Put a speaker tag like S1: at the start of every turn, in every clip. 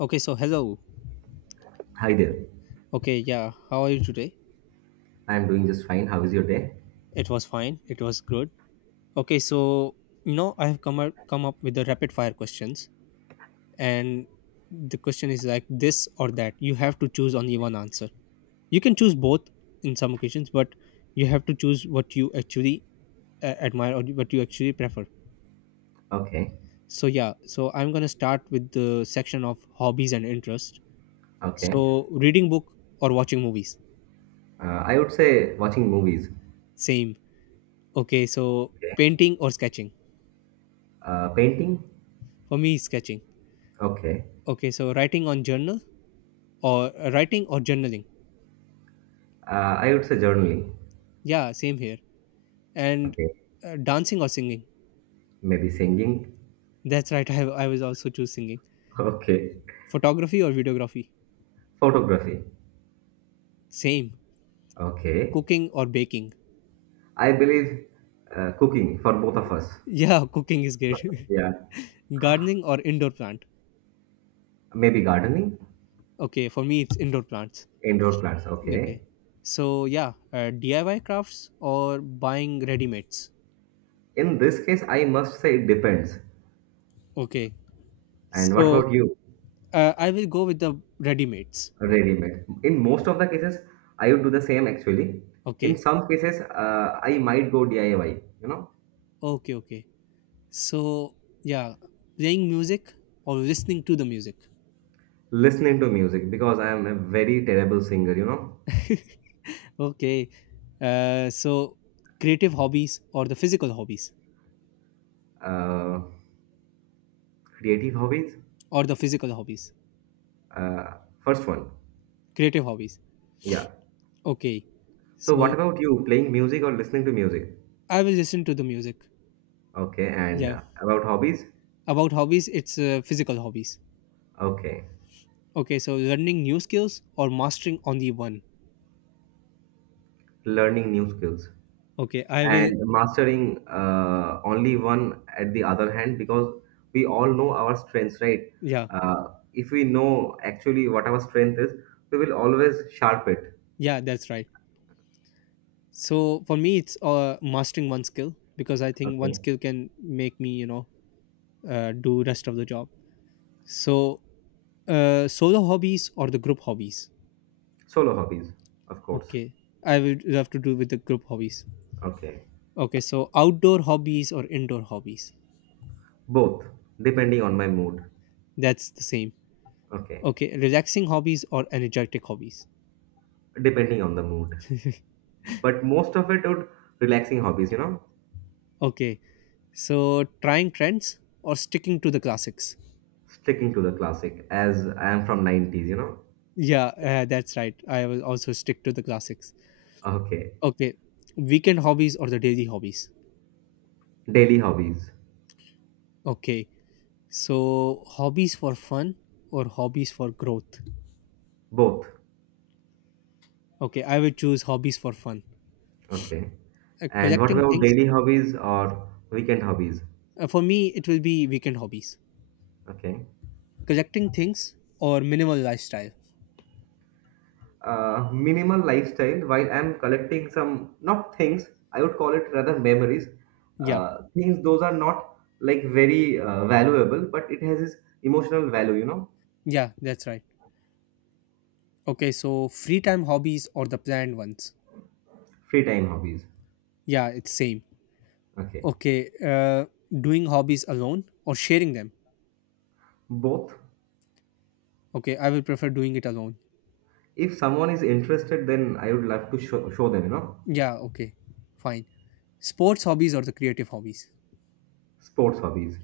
S1: Okay, so hello.
S2: Hi there.
S1: Okay, yeah. How are you today?
S2: I'm doing just fine. How is your day?
S1: It was fine. It was good. Okay, so you know I have come up with the rapid fire questions, and the question is like this or that. You have to choose only one answer. You can choose both in some occasions, but you have to choose what you actually admire or what you actually prefer.
S2: Okay.
S1: So yeah, so I'm gonna start with the section of hobbies and interests.
S2: Okay.
S1: So reading book or watching movies.
S2: I would say watching movies.
S1: Same. Okay, so
S2: Okay.
S1: painting or sketching.
S2: Painting.
S1: For me, sketching.
S2: Okay.
S1: Okay, so writing on journal or writing or journaling.
S2: I would say journaling.
S1: Yeah, same here. And
S2: Okay.
S1: dancing or singing.
S2: Maybe singing.
S1: That's right. I was also choose singing.
S2: Okay.
S1: Photography or videography.
S2: Photography.
S1: Same.
S2: Okay.
S1: Cooking or baking.
S2: I believe cooking for both of us.
S1: Yeah, cooking is great.
S2: Yeah.
S1: Gardening or indoor plant.
S2: Maybe gardening.
S1: Okay, for me it's indoor plants.
S2: Indoor plants. Okay.
S1: Okay. So yeah, DIY crafts or buying ready mates.
S2: In this case, I must say it depends.
S1: Okay.
S2: And what about
S1: So
S2: you?
S1: I will go with the ready mates.
S2: Ready made. In most of the cases, I would do the same actually. In
S1: Okay.
S2: some cases, I might go DIY, you know.
S1: Okay. Okay. So, yeah, playing music or listening to the music.
S2: Listening to music because I am a very terrible singer, you know.
S1: Okay. Uh, so, creative hobbies or the physical hobbies
S2: Uh, Creative hobbies?
S1: or the physical hobbies,
S2: Uh, First one,
S1: creative hobbies.
S2: yeah.
S1: Okay.
S2: So, what
S1: So,
S2: about you? Playing music or listening to music?
S1: I will listen to the music.
S2: Okay, and
S1: Yeah.
S2: about hobbies?
S1: About hobbies, it's physical hobbies.
S2: Okay,
S1: Okay. So, learning new skills or mastering only one.
S2: learning new skills.
S1: Okay. I will,
S2: And mastering only one at the other hand, because we all know our strengths, right?
S1: yeah.
S2: uh, if we know actually what our strength is, we will always sharp it.
S1: Yeah, that's right. So, for me, it's mastering one skill because I think one
S2: Okay,
S1: skill can make me, you know, do rest of the job. So, solo hobbies or the group hobbies?
S2: solo hobbies, of course.
S1: Okay, I would have to do with the group hobbies.
S2: Okay,
S1: Okay, so outdoor hobbies or indoor hobbies?
S2: both, depending on my mood.
S1: That's the same.
S2: Okay,
S1: Okay, relaxing hobbies or energetic hobbies?
S2: depending on the mood, but most of it would, relaxing hobbies, you know.
S1: Okay, so trying trends or sticking to the classics?
S2: Sticking to the classic, as I am from 90s, you know.
S1: Yeah, that's right. I will also stick to the classics.
S2: Okay,
S1: Okay, weekend hobbies or the daily hobbies?
S2: daily hobbies.
S1: Okay, so hobbies for fun or hobbies for growth?
S2: Both.
S1: Okay, I will choose hobbies for fun.
S2: Okay. And what
S1: Collecting
S2: about
S1: things,
S2: daily hobbies or weekend hobbies?
S1: for me it will be weekend hobbies.
S2: Okay.
S1: Collecting things or minimal lifestyle.
S2: Minimal lifestyle. While I'm collecting some, not things, I would call it rather memories.
S1: Yeah,
S2: Things, those are not like very valuable, but it has its emotional value, you know.
S1: yeah, that's right. Okay, so free time hobbies or the planned ones.
S2: Free time hobbies.
S1: Yeah, it's same.
S2: Okay.
S1: Okay, uh doing hobbies alone or sharing them.
S2: Both.
S1: Okay, I will prefer doing it alone.
S2: If someone is interested, then I would love to show them, you know.
S1: Yeah, okay, fine. Sports hobbies or the creative hobbies.
S2: Sports hobbies.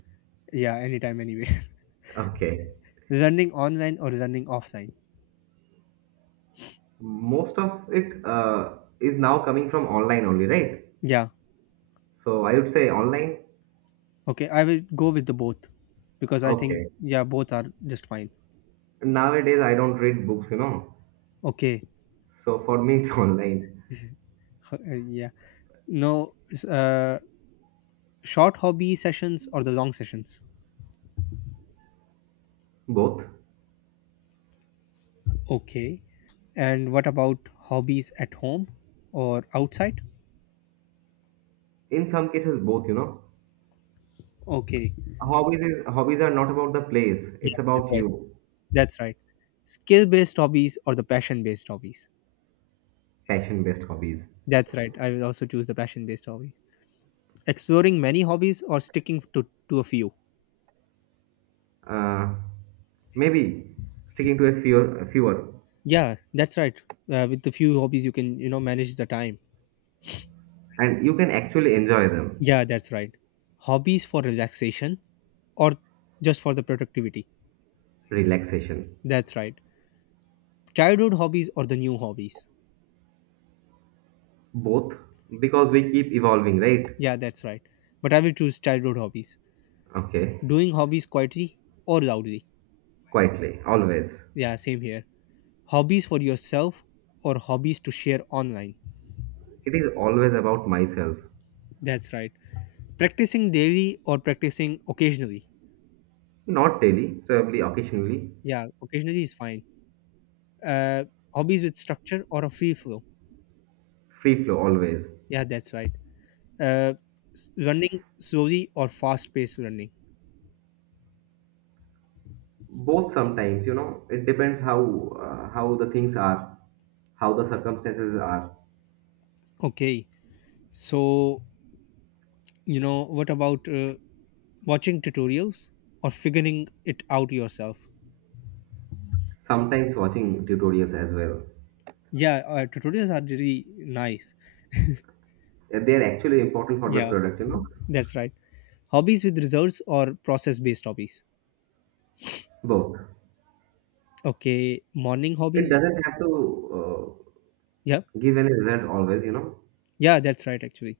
S1: Yeah, anytime anywhere.
S2: Okay.
S1: Running online or running offline.
S2: Most of it is now coming from online only, right?
S1: Yeah,
S2: So I would say online.
S1: okay, I will go with the both because I think
S2: Okay.
S1: yeah both are just fine.
S2: Nowadays I don't read books, you know.
S1: Okay.
S2: So for me it's online.
S1: Yeah. No, s- short hobby sessions or the long sessions?
S2: Both.
S1: Okay. And what about hobbies at home or outside?
S2: In some cases both, you know.
S1: Okay.
S2: Hobbies are not about the place.
S1: Yeah,
S2: It's
S1: that's
S2: about
S1: right.
S2: you.
S1: That's right. Skill based hobbies or the passion based hobbies?
S2: Passion based hobbies.
S1: That's right. I will also choose the passion based hobby. Exploring many hobbies or sticking to a few?
S2: Uh, Maybe sticking to a fewer.
S1: Yeah, that's right. With the few hobbies, you can, you know, manage the time.
S2: And you can actually enjoy them.
S1: Yeah, that's right. Hobbies for relaxation or just for the productivity?
S2: Relaxation.
S1: That's right. Childhood hobbies or the new hobbies?
S2: Both. Because we keep evolving, right?
S1: Yeah, that's right. But I will choose childhood hobbies.
S2: Okay.
S1: Doing hobbies quietly or loudly?
S2: Quietly. Always.
S1: Yeah, same here. Hobbies for yourself or hobbies to share online?
S2: It is always about myself.
S1: That's right. Practicing daily or practicing occasionally?
S2: Not daily, probably occasionally.
S1: Yeah, occasionally is fine. Uh, hobbies with structure or a free flow?
S2: Free flow always.
S1: Yeah, that's right. Uh, running slowly or fast paced running?
S2: Both, sometimes, you know. It depends how, how the things are, how the circumstances are.
S1: Okay. So, you know, what about watching tutorials or figuring it out yourself.
S2: Sometimes watching tutorials as well.
S1: Yeah, tutorials are really nice.
S2: And they are actually important for the
S1: Yeah,
S2: product, you know.
S1: that's right. Hobbies with results or process based hobbies.
S2: Both.
S1: Okay, morning
S2: It
S1: hobbies.
S2: doesn't have to uh,
S1: Yeah,
S2: give any result always, you know.
S1: yeah, that's right. Actually,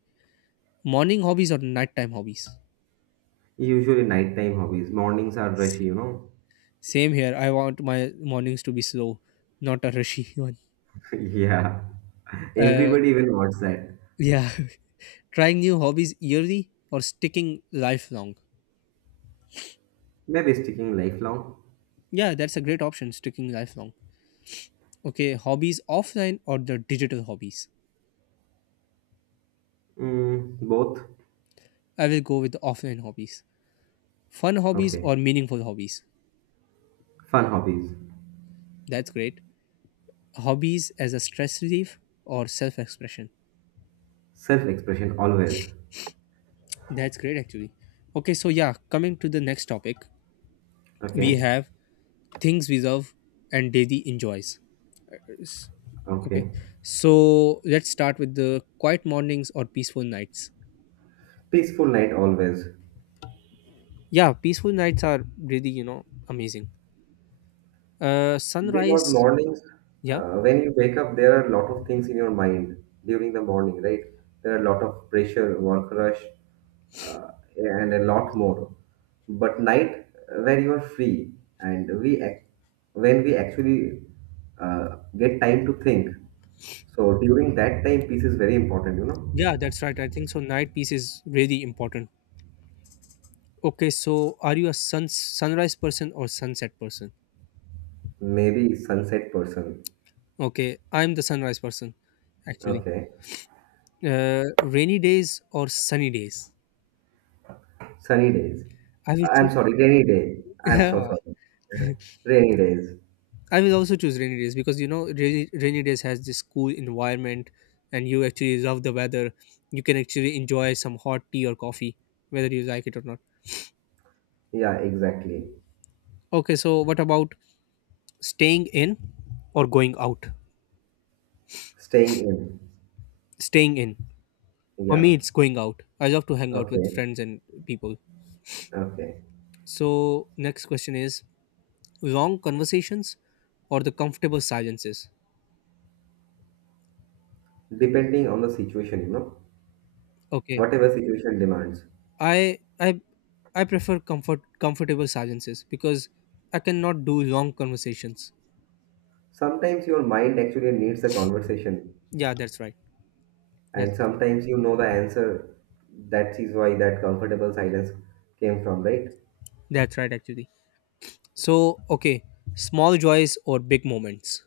S1: morning hobbies or nighttime hobbies.
S2: Usually nighttime hobbies. Mornings are
S1: S-
S2: rushy, you know.
S1: Same here. I want my mornings to be slow, not a rushy one.
S2: Yeah,
S1: Uh,
S2: everybody even wants that.
S1: yeah, trying new hobbies yearly or sticking lifelong.
S2: Maybe sticking lifelong.
S1: Yeah, that's a great option. Sticking lifelong. Okay, hobbies offline or the digital hobbies.
S2: Mm, both.
S1: I will go with offline hobbies. Fun hobbies
S2: Okay,
S1: or meaningful hobbies.
S2: fun hobbies.
S1: That's great. Hobbies as a stress relief or self expression.
S2: Self expression always.
S1: That's great, actually. Okay, so yeah, coming to the next topic, we
S2: Okay,
S1: have things we love and daily enjoys. S- Okay,
S2: okay.
S1: so let's start with the quiet mornings or peaceful nights.
S2: Peaceful night always.
S1: Yeah, peaceful nights are really, you know, amazing. Uh,
S2: Because
S1: sunrise,
S2: mornings,
S1: yeah,
S2: when you wake up, there are a lot of things in your mind during the morning, right? There are a lot of pressure, work rush, uh, and a lot more. But night, when you are free, and we ac- when we actually get time to think. So during that time, peace is very important, you know.
S1: yeah, that's right. I think so. Night peace is really important. Okay, so are you a sunrise person or sunset person?
S2: Maybe sunset person.
S1: Okay, I'm the sunrise person actually.
S2: Okay.
S1: Rainy days or sunny days?
S2: Sunny days.
S1: I will
S2: I'm
S1: choose.
S2: sorry, rainy day. I'm so
S1: Yeah,
S2: sorry. Yeah. Rainy days.
S1: I will also choose rainy days because you know rainy days has this cool environment, and you actually love the weather. You can actually enjoy some hot tea or coffee, whether you like it or not.
S2: Yeah, exactly.
S1: Okay, so what about staying in or going out?
S2: Staying in.
S1: Staying in. For
S2: Yeah.
S1: me, it's going out. I love to hang out with
S2: Okay.
S1: friends and people.
S2: Okay.
S1: So, next question is long conversations or the comfortable silences.
S2: Depending on the situation, you know,
S1: Okay,
S2: whatever situation demands.
S1: I I I prefer comfortable silences because I cannot do long conversations.
S2: Sometimes your mind actually needs a conversation,
S1: Yeah, that's right. That's
S2: and sometimes you know the answer. That is why that comfortable silence came from, right?
S1: that's right actually. So, okay, small joys or big moments.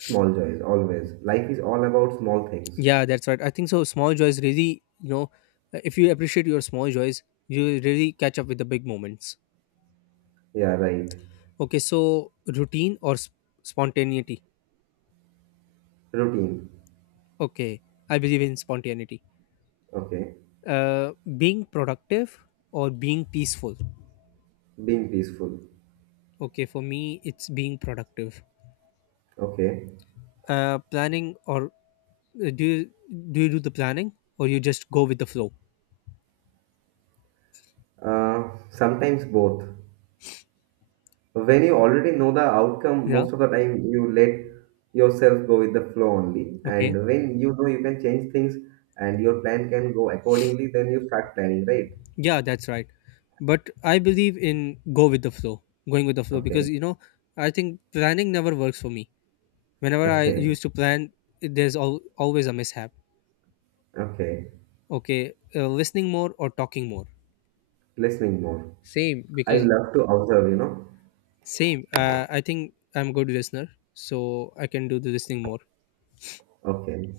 S2: Small joys, always. Life is all about small things.
S1: Yeah, that's right. I think so. Small joys really, you know, if you appreciate your small joys, you will really catch up with the big moments.
S2: Yeah, right.
S1: Okay, so routine or spontaneity.
S2: Routine.
S1: Okay, I believe in spontaneity.
S2: Okay.
S1: uh, being productive or being peaceful.
S2: Being peaceful.
S1: Okay for me it's being productive.
S2: Okay.
S1: Planning or uh, do you do you do the planning or you just go with the flow.
S2: Sometimes both. When you already know the outcome,
S1: Yeah,
S2: most of the time you let yourself go with the flow only.
S1: okay,
S2: And when you know you can change things and your plan can go accordingly, then you start planning, right?
S1: yeah, that's right, but I believe in go with the flow going with the flow because
S2: Okay,
S1: you know I think planning never works for me. Whenever I
S2: okay,
S1: used to plan, there's always a mishap.
S2: okay.
S1: Okay, listening more or talking more.
S2: Listening more.
S1: Same
S2: I
S1: because
S2: love to observe, you know.
S1: same. I think I'm good listener, so I can do the listening more.
S2: Okay.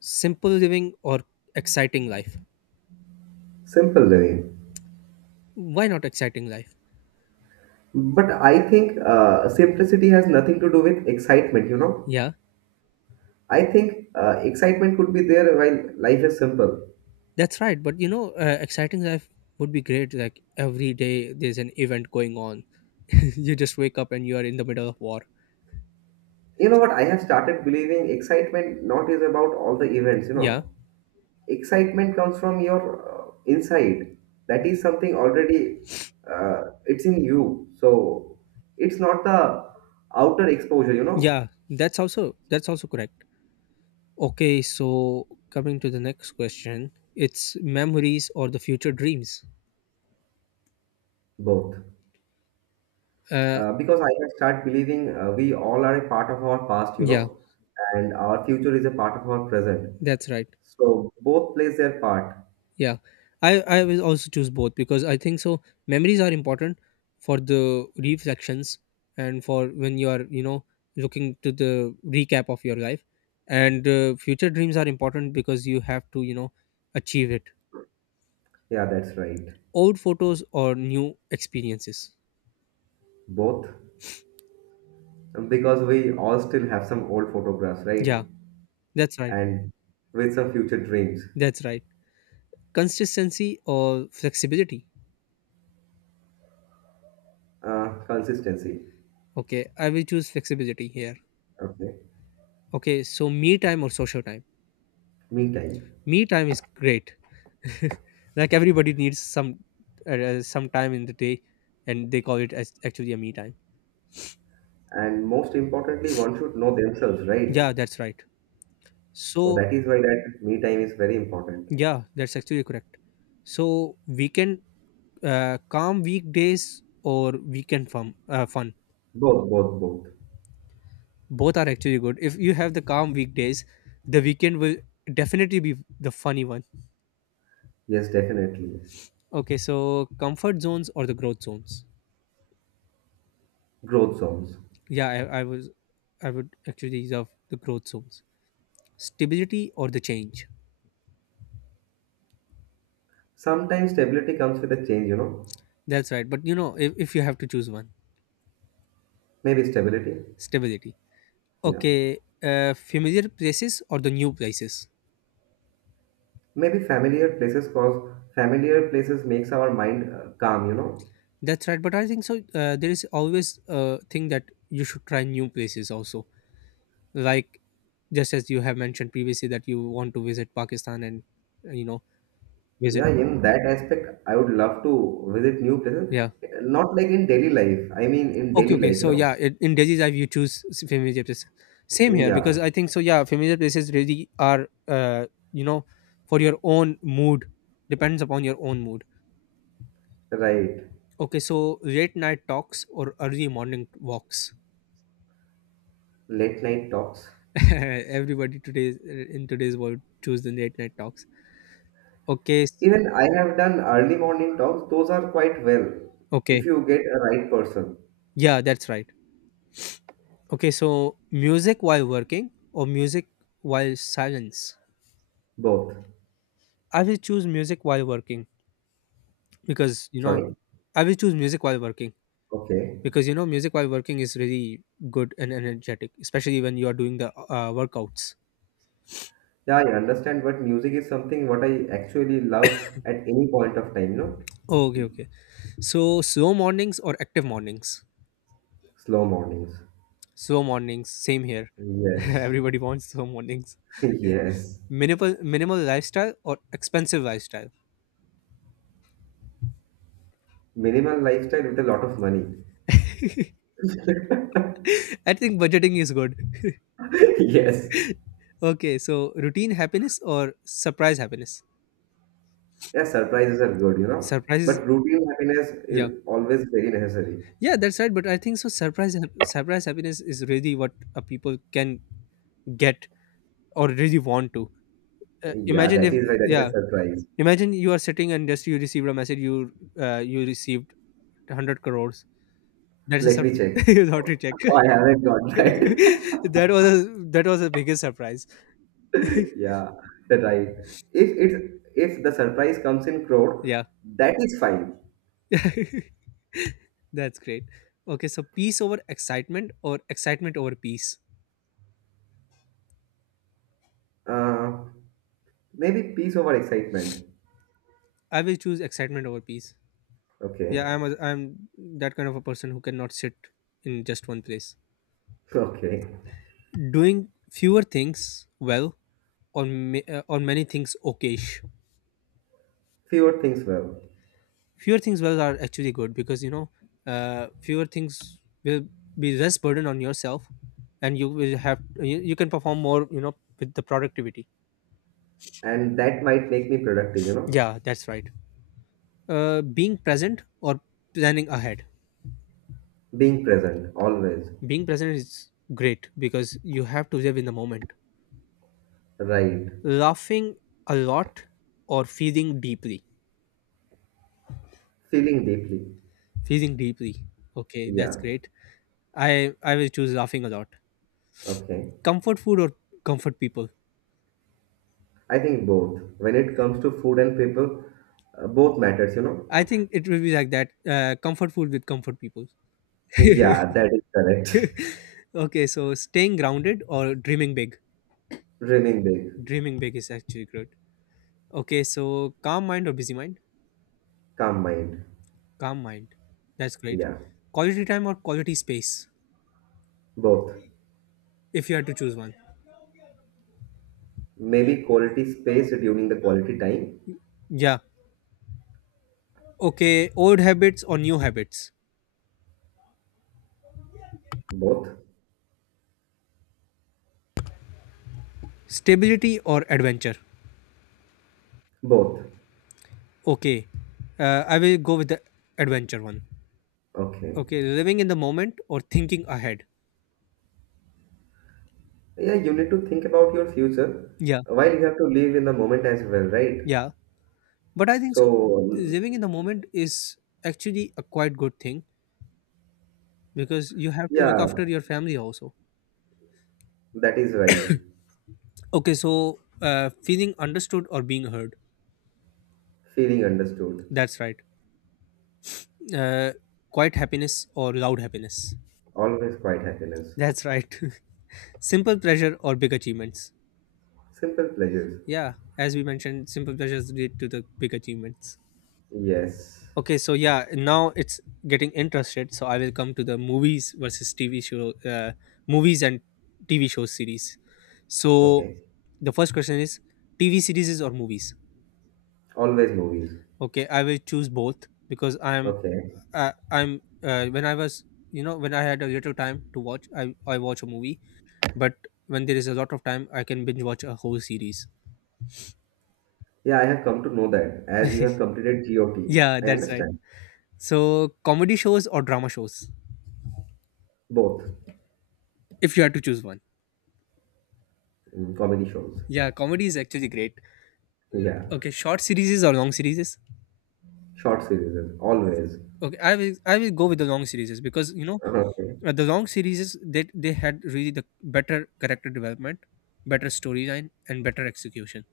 S1: Simple living or exciting life?
S2: Simple living.
S1: Why not exciting life?
S2: But I think simplicity has nothing to do with excitement, you know.
S1: Yeah,
S2: I think excitement could be there while life is simple.
S1: that's right. But you know, exciting life would be great. Like every day there's an event going on. You just wake up and you are in the middle of war.
S2: You know what? I have started believing excitement not is about all the events, you
S1: Yeah,
S2: know. Excitement comes from your inside. That is something already, it's in you. So it's not the outer exposure, you know.
S1: yeah. That's also correct. Okay, so coming to the next question, it's memories or the future dreams.
S2: Both.
S1: Uh,
S2: Because I have started believing we all are a part of our past, you
S1: yeah,
S2: know, and our future is a part of our present.
S1: that's right.
S2: So both plays their part.
S1: Yeah, I will also choose both because I think so. Memories are important for the reflections and for when you are you know looking to the recap of your life, and future dreams are important because you have to you know achieve it.
S2: Yeah, that's right.
S1: Old photos or new experiences.
S2: Both. Because we all still have some old photographs,
S1: Yeah,
S2: right?
S1: that's right.
S2: And with some future dreams,
S1: That's right. Consistency or flexibility.
S2: consistency.
S1: Okay, I will choose flexibility here.
S2: Okay,
S1: Okay, so me time or social time.
S2: me time.
S1: Me time is great. Like everybody needs some time in the day and they call it as actually a me time.
S2: And most importantly, one should know themselves, right?
S1: Yeah, that's right.
S2: So
S1: So
S2: that is why that me time is very important.
S1: yeah, that's actually correct. So weekend calm weekdays or weekend fun fun.
S2: Both, both, both.
S1: Both are actually good. If you have the calm weekdays, the weekend will definitely be the funny one.
S2: Yes, definitely.
S1: Okay, so comfort zones or the growth zones.
S2: Growth zones.
S1: Yeah, I would actually reserve the growth zones. Stability or the change.
S2: Sometimes stability comes with a change, you know.
S1: That's right. But you know, if you have to choose one,
S2: Maybe stability.
S1: stability.
S2: Yeah.
S1: Okay, familiar places or the new places.
S2: Maybe familiar places cause familiar places makes our mind calm, you know.
S1: That's right. But I think so. There is always a thing that you should try new places also. Like just as you have mentioned previously that you want to visit Pakistan and you know visit.
S2: Yeah, in that aspect, I would love to visit new places.
S1: Yeah.
S2: Not like in daily life. I mean, in
S1: Okay.
S2: daily
S1: Okay.
S2: life, you
S1: So
S2: know.
S1: yeah, it, in daily life you choose familiar places. Same here because
S2: Yeah,
S1: I think so. Yeah, familiar places really are you know for your own mood depends upon your own mood.
S2: right.
S1: Okay, so late night talks or early morning walks.
S2: Late night talks.
S1: Everybody today in today's world choose the late night talks. Okay, s-
S2: Even I have done early morning talks. Those are quite well if
S1: okay,
S2: you get a right person.
S1: yeah, that's right. Okay, so music while working or music while silence.
S2: Both.
S1: I will choose music while working because you know
S2: Sorry.
S1: I will choose music while working
S2: Okay.
S1: because you know music while working is really good and energetic, especially when you are doing the workouts.
S2: Yeah, I understand. But music is something what I actually love at any point of time. No,
S1: Okay, okay. So slow mornings or active mornings.
S2: slow mornings.
S1: Slow mornings, same here.
S2: Yes.
S1: Everybody wants slow mornings.
S2: Yes.
S1: Minimal lifestyle or expensive lifestyle?
S2: Minimal lifestyle with a lot of money.
S1: I think budgeting is good.
S2: Yes.
S1: Okay, so routine happiness or surprise happiness?
S2: Yeah, surprises are good, you know.
S1: Surprises,
S2: But routine happiness
S1: yeah,
S2: is always very necessary.
S1: yeah, that's right. But I think so. Surprise happiness is really what people can get or really want to.
S2: Yeah,
S1: Imagine
S2: that
S1: if,
S2: is why that is
S1: yeah,
S2: a surprise.
S1: imagine you are sitting and just you received a message. You received 100 crores. That's a
S2: Let me
S1: surprise.
S2: check.
S1: Lottery check.
S2: Oh, I haven't got that.
S1: that was a, that was the biggest surprise.
S2: Yeah, that right. If it if the surprise comes in crowd,
S1: yeah
S2: that is fine.
S1: that's great. Okay, so peace over excitement or excitement over peace?
S2: Uh, Maybe peace over excitement.
S1: I will choose excitement over peace.
S2: Okay,
S1: Yeah, I'm that kind of a person who cannot sit in just one place
S2: okay.
S1: doing fewer things well or or many things okayish.
S2: Fewer things well,
S1: Fewer things well are actually good because fewer things will be less burden on yourself, and you will have you can perform more, you know, with the productivity.
S2: and that might make me productive. You know,
S1: Yeah, that's right. Being present or planning ahead.
S2: being present always.
S1: Being present is great because you have to live in the moment.
S2: Right.
S1: Laughing a lot or feeling deeply.
S2: Feeling deeply.
S1: Feeling deeply. Okay,
S2: Yeah.
S1: that's great. I will choose laughing a lot.
S2: Okay.
S1: Comfort food or comfort people.
S2: I think both. When it comes to food and people, both matters, you know?
S1: I think it will be like that. Comfort food with comfort people.
S2: Yeah, that is correct.
S1: Okay, so staying grounded or dreaming big.
S2: Dreaming big,
S1: Dreaming big is actually good. Okay, so calm mind or busy mind.
S2: calm mind.
S1: Calm mind. That's great.
S2: Yeah,
S1: Quality time or quality space,
S2: both.
S1: if you had to choose one.
S2: Maybe quality space during the quality time.
S1: Yeah. Okay. Old habits or new habits?
S2: Both.
S1: Stability or adventure?
S2: Both.
S1: Okay. I will go with the adventure one.
S2: Okay.
S1: Okay. Living in the moment or thinking ahead?
S2: Yeah, you need to think about your future
S1: Yeah.
S2: while you have to live in the moment as well, right?
S1: Yeah. But I think
S2: So,
S1: so.
S2: um,
S1: Living in the moment is actually a quite good thing because you have to look
S2: yeah,
S1: after your family also.
S2: that is right.
S1: Okay. So, feeling understood or being heard.
S2: Feeling understood.
S1: That's right. Uh, quiet happiness or loud happiness.
S2: Always quite happiness.
S1: That's right. Simple pleasure or big achievements.
S2: Simple pleasures.
S1: Yeah, as we mentioned, simple pleasures lead to the big achievements.
S2: Yes.
S1: Okay, so yeah, now it's getting interested. So I will come to the movies versus movies and TV show series. So
S2: Okay.
S1: the first question is TV series or movies?
S2: Always movies.
S1: Okay, I will choose both because
S2: Okay.
S1: I'm when I was you know when I had a little time to watch, I watch a movie, but when there is a lot of time, I can binge watch a whole series.
S2: Yeah, I have come to know that as you have completed GOT.
S1: Yeah,
S2: I
S1: that's right.
S2: understand.
S1: So comedy shows or drama shows,
S2: Both.
S1: if you had to choose one.
S2: Mm, comedy shows.
S1: Yeah, comedy is actually great.
S2: Yeah.
S1: Okay, short series or long series.
S2: Short series, always.
S1: Okay, I will go with the long series because
S2: Okay.
S1: the long series, they had really the better character development, better storyline and better execution.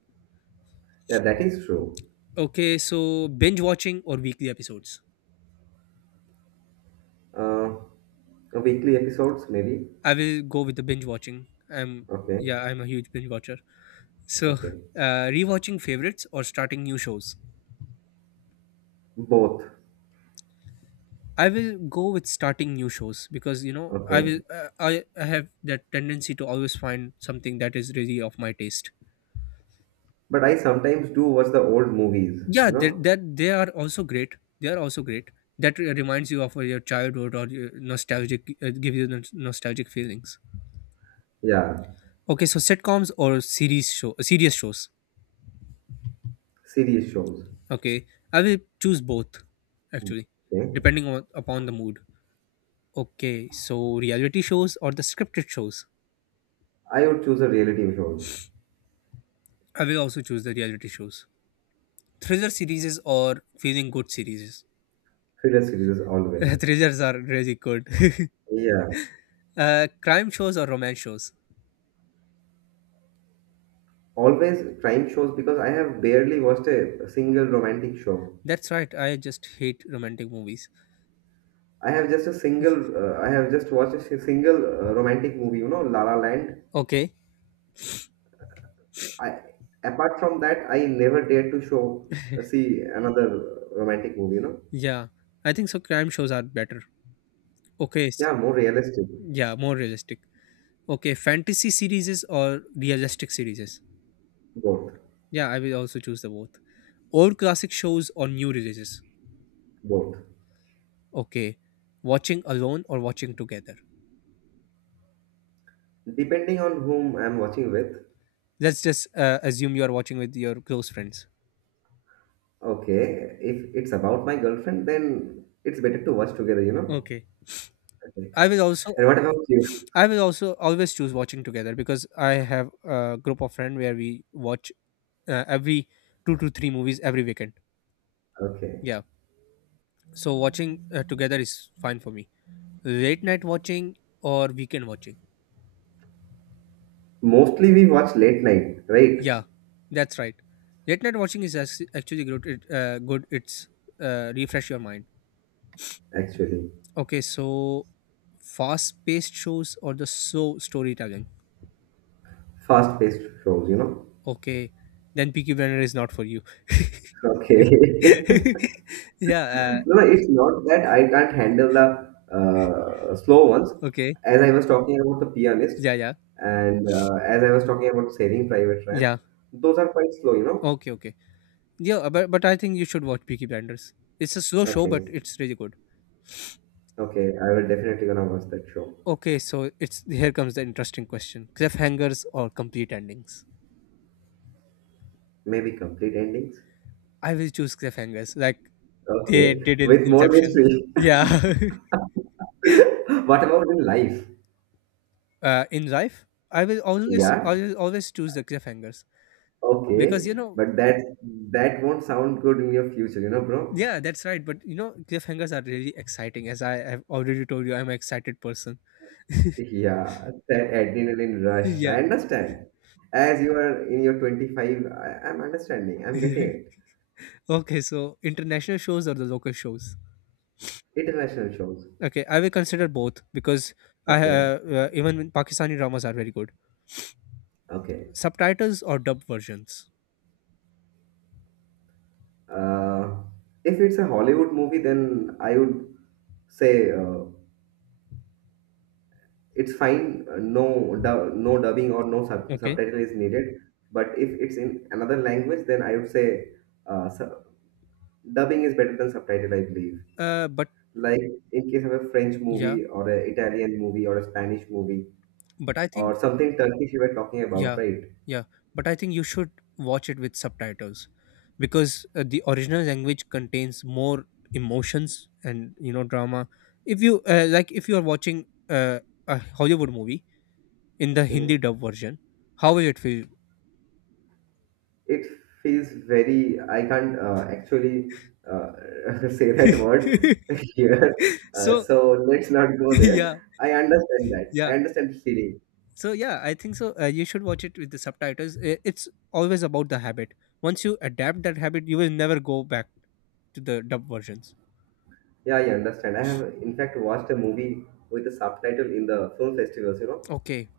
S2: Yeah, that is true.
S1: Okay, so binge watching or weekly episodes.
S2: Uh, Weekly episodes, maybe.
S1: I will go with the binge watching I'm
S2: Okay.
S1: Yeah, I'm a huge binge watcher. So,
S2: Okay.
S1: rewatching favorites or starting new shows?
S2: Both.
S1: I will go with starting new shows because you know
S2: Okay.
S1: I have that tendency to always find something that is really of my taste.
S2: But I sometimes do watch the old movies,
S1: Yeah,
S2: you
S1: that
S2: know?
S1: that they are also great. They are also great. That reminds you of your childhood, or your nostalgic, give you nostalgic feelings.
S2: Yeah.
S1: Okay, so sitcoms or serious shows.
S2: Serious shows.
S1: Okay, I will choose both actually,
S2: Okay.
S1: depending on upon the mood. Okay, so reality shows or the scripted shows?
S2: I would choose a reality shows.
S1: I will also choose the reality shows. Thriller series or feeling good series.
S2: Thriller series, always.
S1: Thrillers are really good.
S2: Yeah.
S1: Uh, crime shows or romance shows.
S2: Always crime shows, because I have barely watched a single romantic show.
S1: That's right. I just hate romantic movies.
S2: I have just a single. I have just watched a single romantic movie. You know, La La Land.
S1: Okay.
S2: I Apart from that, I never dared to show see another romantic movie. You know,
S1: Yeah. I think so. Crime shows are better. Okay. S-
S2: yeah, more realistic.
S1: Yeah. More realistic. Okay. Fantasy series or realistic series.
S2: Both,
S1: Yeah. I will also choose the both. Old classic shows or new releases.
S2: both.
S1: Okay. Watching alone or watching together.
S2: Depending on whom I'm watching with.
S1: Let's just assume you are watching with your close friends.
S2: Okay, if it's about my girlfriend, then it's better to watch together. You know.
S1: Okay.
S2: Okay.
S1: I will also
S2: And what about you?
S1: I will also always choose watching together because I have a group of friends where we watch every two to three movies every weekend.
S2: Okay.
S1: Yeah, so watching together is fine for me. Late night watching or weekend watching.
S2: Mostly we watch late night, right?
S1: Yeah, that's right. Late night watching is actually good. It, good. It's refresh your mind.
S2: Actually.
S1: Okay, so fast paced shows or the slow storytelling.
S2: Fast-paced shows, you know.
S1: Okay, then Peaky Blinders is not for you.
S2: Okay.
S1: Yeah.
S2: No, no, it's not that I can't handle the slow ones.
S1: Okay.
S2: As I was talking about the pianist,
S1: Yeah. Yeah.
S2: and as I was talking about Saving Private Ryan,
S1: Yeah.
S2: those are quite slow, you know.
S1: Okay. Okay. Yeah. But I think you should watch Peaky Blinders. It's a slow show, but
S2: Okay,
S1: it's really good.
S2: okay, I will definitely gonna watch that show.
S1: Okay. So it's here comes the interesting question: cliffhangers or complete endings?
S2: Maybe complete endings.
S1: I will choose cliffhangers, like
S2: Okay,
S1: they did in
S2: with more
S1: Inception.
S2: mystery.
S1: Yeah.
S2: What about in life?
S1: Uh, in life, I will always
S2: Yeah,
S1: always always choose the cliffhangers because
S2: okay,
S1: you know.
S2: but that won't sound good in your future, you know, bro.
S1: Yeah, that's right. But you know, cliffhangers are really exciting. As I have already told you, I'm an excited person.
S2: Yeah, that adrenaline rush. I
S1: Yeah.
S2: understand. As you are in your 25, I'm understanding. I'm getting it.
S1: Okay, so international shows or the local shows?
S2: International shows.
S1: Okay, I will consider both because I
S2: Okay,
S1: even Pakistani dramas are very good.
S2: okay.
S1: Subtitles or dub versions.
S2: Uh, if it's a Hollywood movie, then I would say it's fine. No, no dubbing or no
S1: Okay.
S2: subtitle is needed. But if it's in another language, then I would say uh, su- dubbing is better than subtitle, I believe.
S1: But
S2: Like in case of a French
S1: yeah,
S2: movie or an Italian movie or a Spanish movie
S1: but I think
S2: or something Turkish you were talking about,
S1: yeah,
S2: right?
S1: yeah, but I think you should watch it with subtitles because the original language contains more emotions and you know drama. If you like, if you are watching a Hollywood movie in the Hindi
S2: Hmm.
S1: dub version, how will it feel?
S2: It feels very, I can't actually uh, say that word here.
S1: So
S2: So let's not go there.
S1: yeah,
S2: I understand that. I
S1: yeah,
S2: understand the feeling.
S1: so yeah, I think so, you should watch it with the subtitles. I- it's always about the habit. Once you adapt that habit, you will never go back to the dub versions.
S2: Yeah, I understand. I have, in fact, watched a movie with a subtitle in the film festivals, you know,
S1: Okay.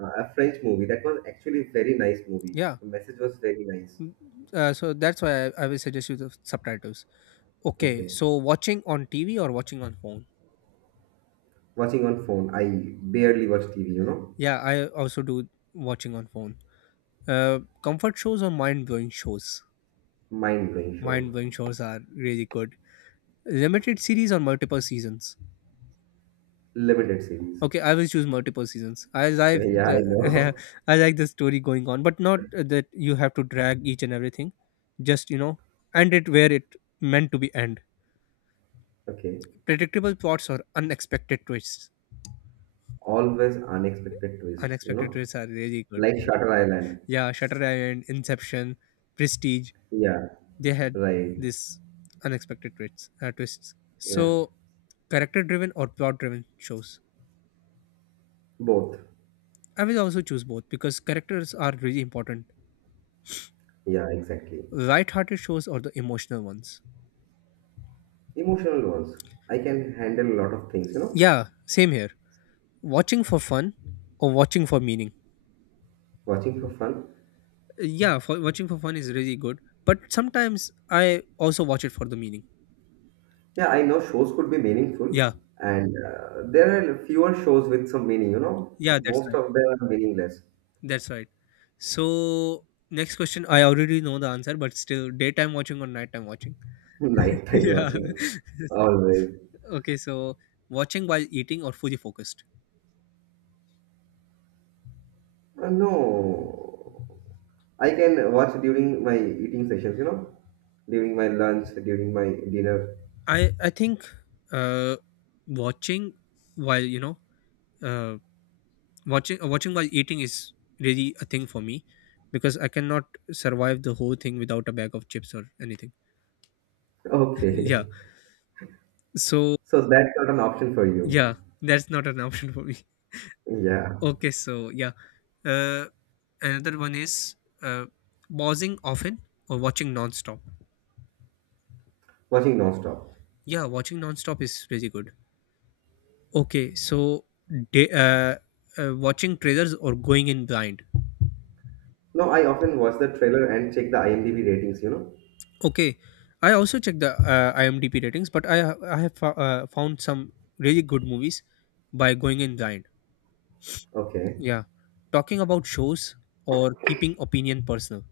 S2: a French movie. That was actually a very nice movie.
S1: Yeah.
S2: The message was very nice.
S1: Mm, so that's why I will suggest you the subtitles. Okay,
S2: Okay.
S1: so watching on TV or watching on phone.
S2: Watching on phone, I barely watch TV, you know.
S1: Yeah, I also do watching on phone. Uh, comfort shows or mind-blowing shows.
S2: Mind blowing show.
S1: Mind-blowing shows are really good. Limited series or multiple seasons.
S2: Limited series.
S1: Okay, I will choose multiple seasons. I like
S2: Yeah, I
S1: the
S2: know.
S1: I like the story going on, but not that you have to drag each and everything. Just you know, end it where it meant to be end.
S2: Okay.
S1: Predictable plots or unexpected twists.
S2: Always unexpected twist, you
S1: Unexpected
S2: know?
S1: twists are really good.
S2: Like Shutter Island.
S1: Yeah, Shutter Island, Inception, Prestige.
S2: Yeah,
S1: They had
S2: right.
S1: this unexpected twists.
S2: Yeah.
S1: So character-driven or plot-driven shows.
S2: Both.
S1: I will also choose both because characters are really important.
S2: Yeah, exactly.
S1: Light-hearted shows or the emotional ones.
S2: Emotional ones. I can handle a lot of things, you know?
S1: Yeah, same here. Watching for fun or watching for meaning.
S2: Watching for fun.
S1: Yeah, for watching for fun is really good, but sometimes I also watch it for the meaning.
S2: Yeah, I know shows could be meaningful,
S1: Yeah,
S2: and there are fewer shows with some meaning, you know?
S1: yeah, that's
S2: Most
S1: right.
S2: of them are meaningless.
S1: That's right. So, next question I already know the answer, but still daytime watching or nighttime watching?
S2: Nighttime
S1: Yeah.
S2: watching. Always.
S1: Okay, so watching while eating or fully focused?
S2: No, I can watch during my eating sessions, you know, during my lunch, during my dinner.
S1: I think uh watching while you know uh watching watching while eating is really a thing for me because I cannot survive the whole thing without a bag of chips or anything. Yeah.
S2: Okay.
S1: So
S2: So that's not an option for you.
S1: yeah, that's not an option for me.
S2: Yeah.
S1: Okay, so yeah. Uh, another one is uh, pausing often or watching non-stop.
S2: Watching non-stop.
S1: Yeah, watching non-stop is really good. Okay, so day, uh, watching trailers or going in blind.
S2: No, I often watch the trailer and check the IMDb ratings, you know.
S1: Okay, I also checked the IMDb ratings, but I have found some really good movies by going in blind.
S2: Okay.
S1: Yeah, talking about shows or keeping opinion personal.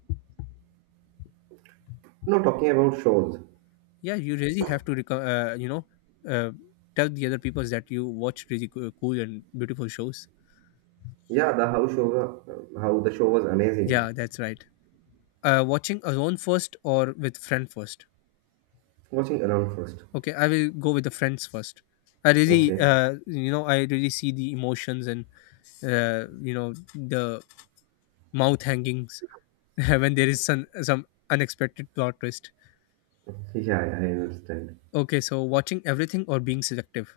S2: No, talking about shows.
S1: Yeah, you really have to you know uh, tell the other people that you watch really cool and beautiful shows.
S2: Yeah, the how show, how the show was amazing.
S1: Yeah, that's right. Watching alone first or with friend first.
S2: Watching around first.
S1: Okay, I will go with the friends first. I really,
S2: Okay.
S1: you know, I really see the emotions and you know the mouth hangings when there is some unexpected plot twist.
S2: Yeah, I understand.
S1: Okay, so watching everything or being selective?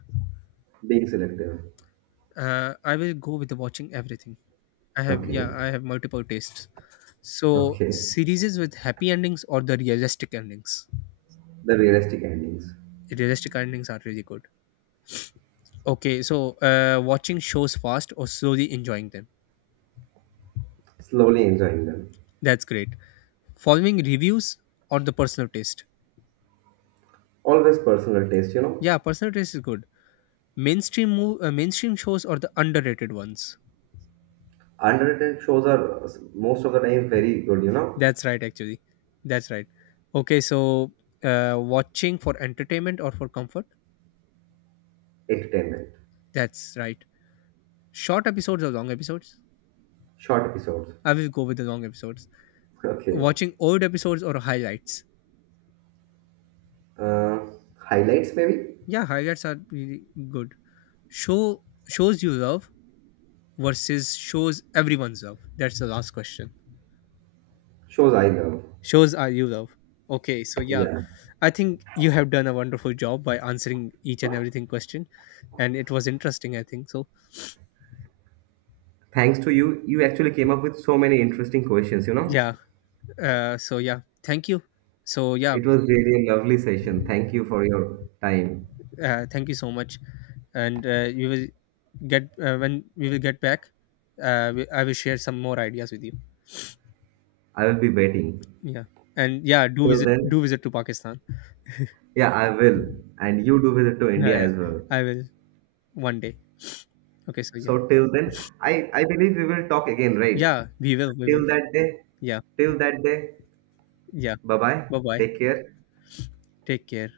S2: Being selective.
S1: I will go with the watching everything. I have yeah,
S2: Okay.
S1: I have multiple tastes. So
S2: Okay.
S1: series with happy endings or the realistic endings.
S2: The realistic endings.
S1: Realistic endings are really good. Okay, so watching shows fast or slowly enjoying them.
S2: Slowly enjoying them.
S1: That's great. Following reviews or the personal taste.
S2: Always personal taste, you know.
S1: Yeah, personal taste is good. Mainstream shows or the underrated ones.
S2: Underrated shows are most of the time very good, you know.
S1: That's right, actually. That's right. Okay, so watching for entertainment or for comfort?
S2: Entertainment,
S1: That's right. Short episodes or long episodes?
S2: short episodes.
S1: I will go with the long episodes.
S2: Okay.
S1: Watching old episodes or highlights?
S2: Uh, Highlights maybe?
S1: Yeah, highlights are really good. Show Shows you love versus shows everyone's love. That's the last question.
S2: Shows I love.
S1: Shows are you love. Okay, so yeah,
S2: Yeah.
S1: I think you have done a wonderful job by answering each and everything question, and it was interesting. I think so.
S2: Thanks to you, you actually came up with so many interesting questions, you know.
S1: Yeah. So yeah, thank you. So yeah,
S2: It was really a lovely session. Thank you for your time.
S1: thank you so much, and you will get when we will get back. I will share some more ideas with you.
S2: I will be waiting.
S1: Yeah, and yeah,
S2: Till then,
S1: do visit to Pakistan.
S2: yeah, I will. And you do visit to
S1: Yeah,
S2: India
S1: yeah,
S2: as well.
S1: I will one day. Okay, so yeah,
S2: So till then, I believe we will talk again, right?
S1: yeah, we will, we will.
S2: Till that day,
S1: Yeah,
S2: till that day,
S1: yeah.
S2: bye bye.
S1: Bye bye.
S2: Take care.
S1: Take care.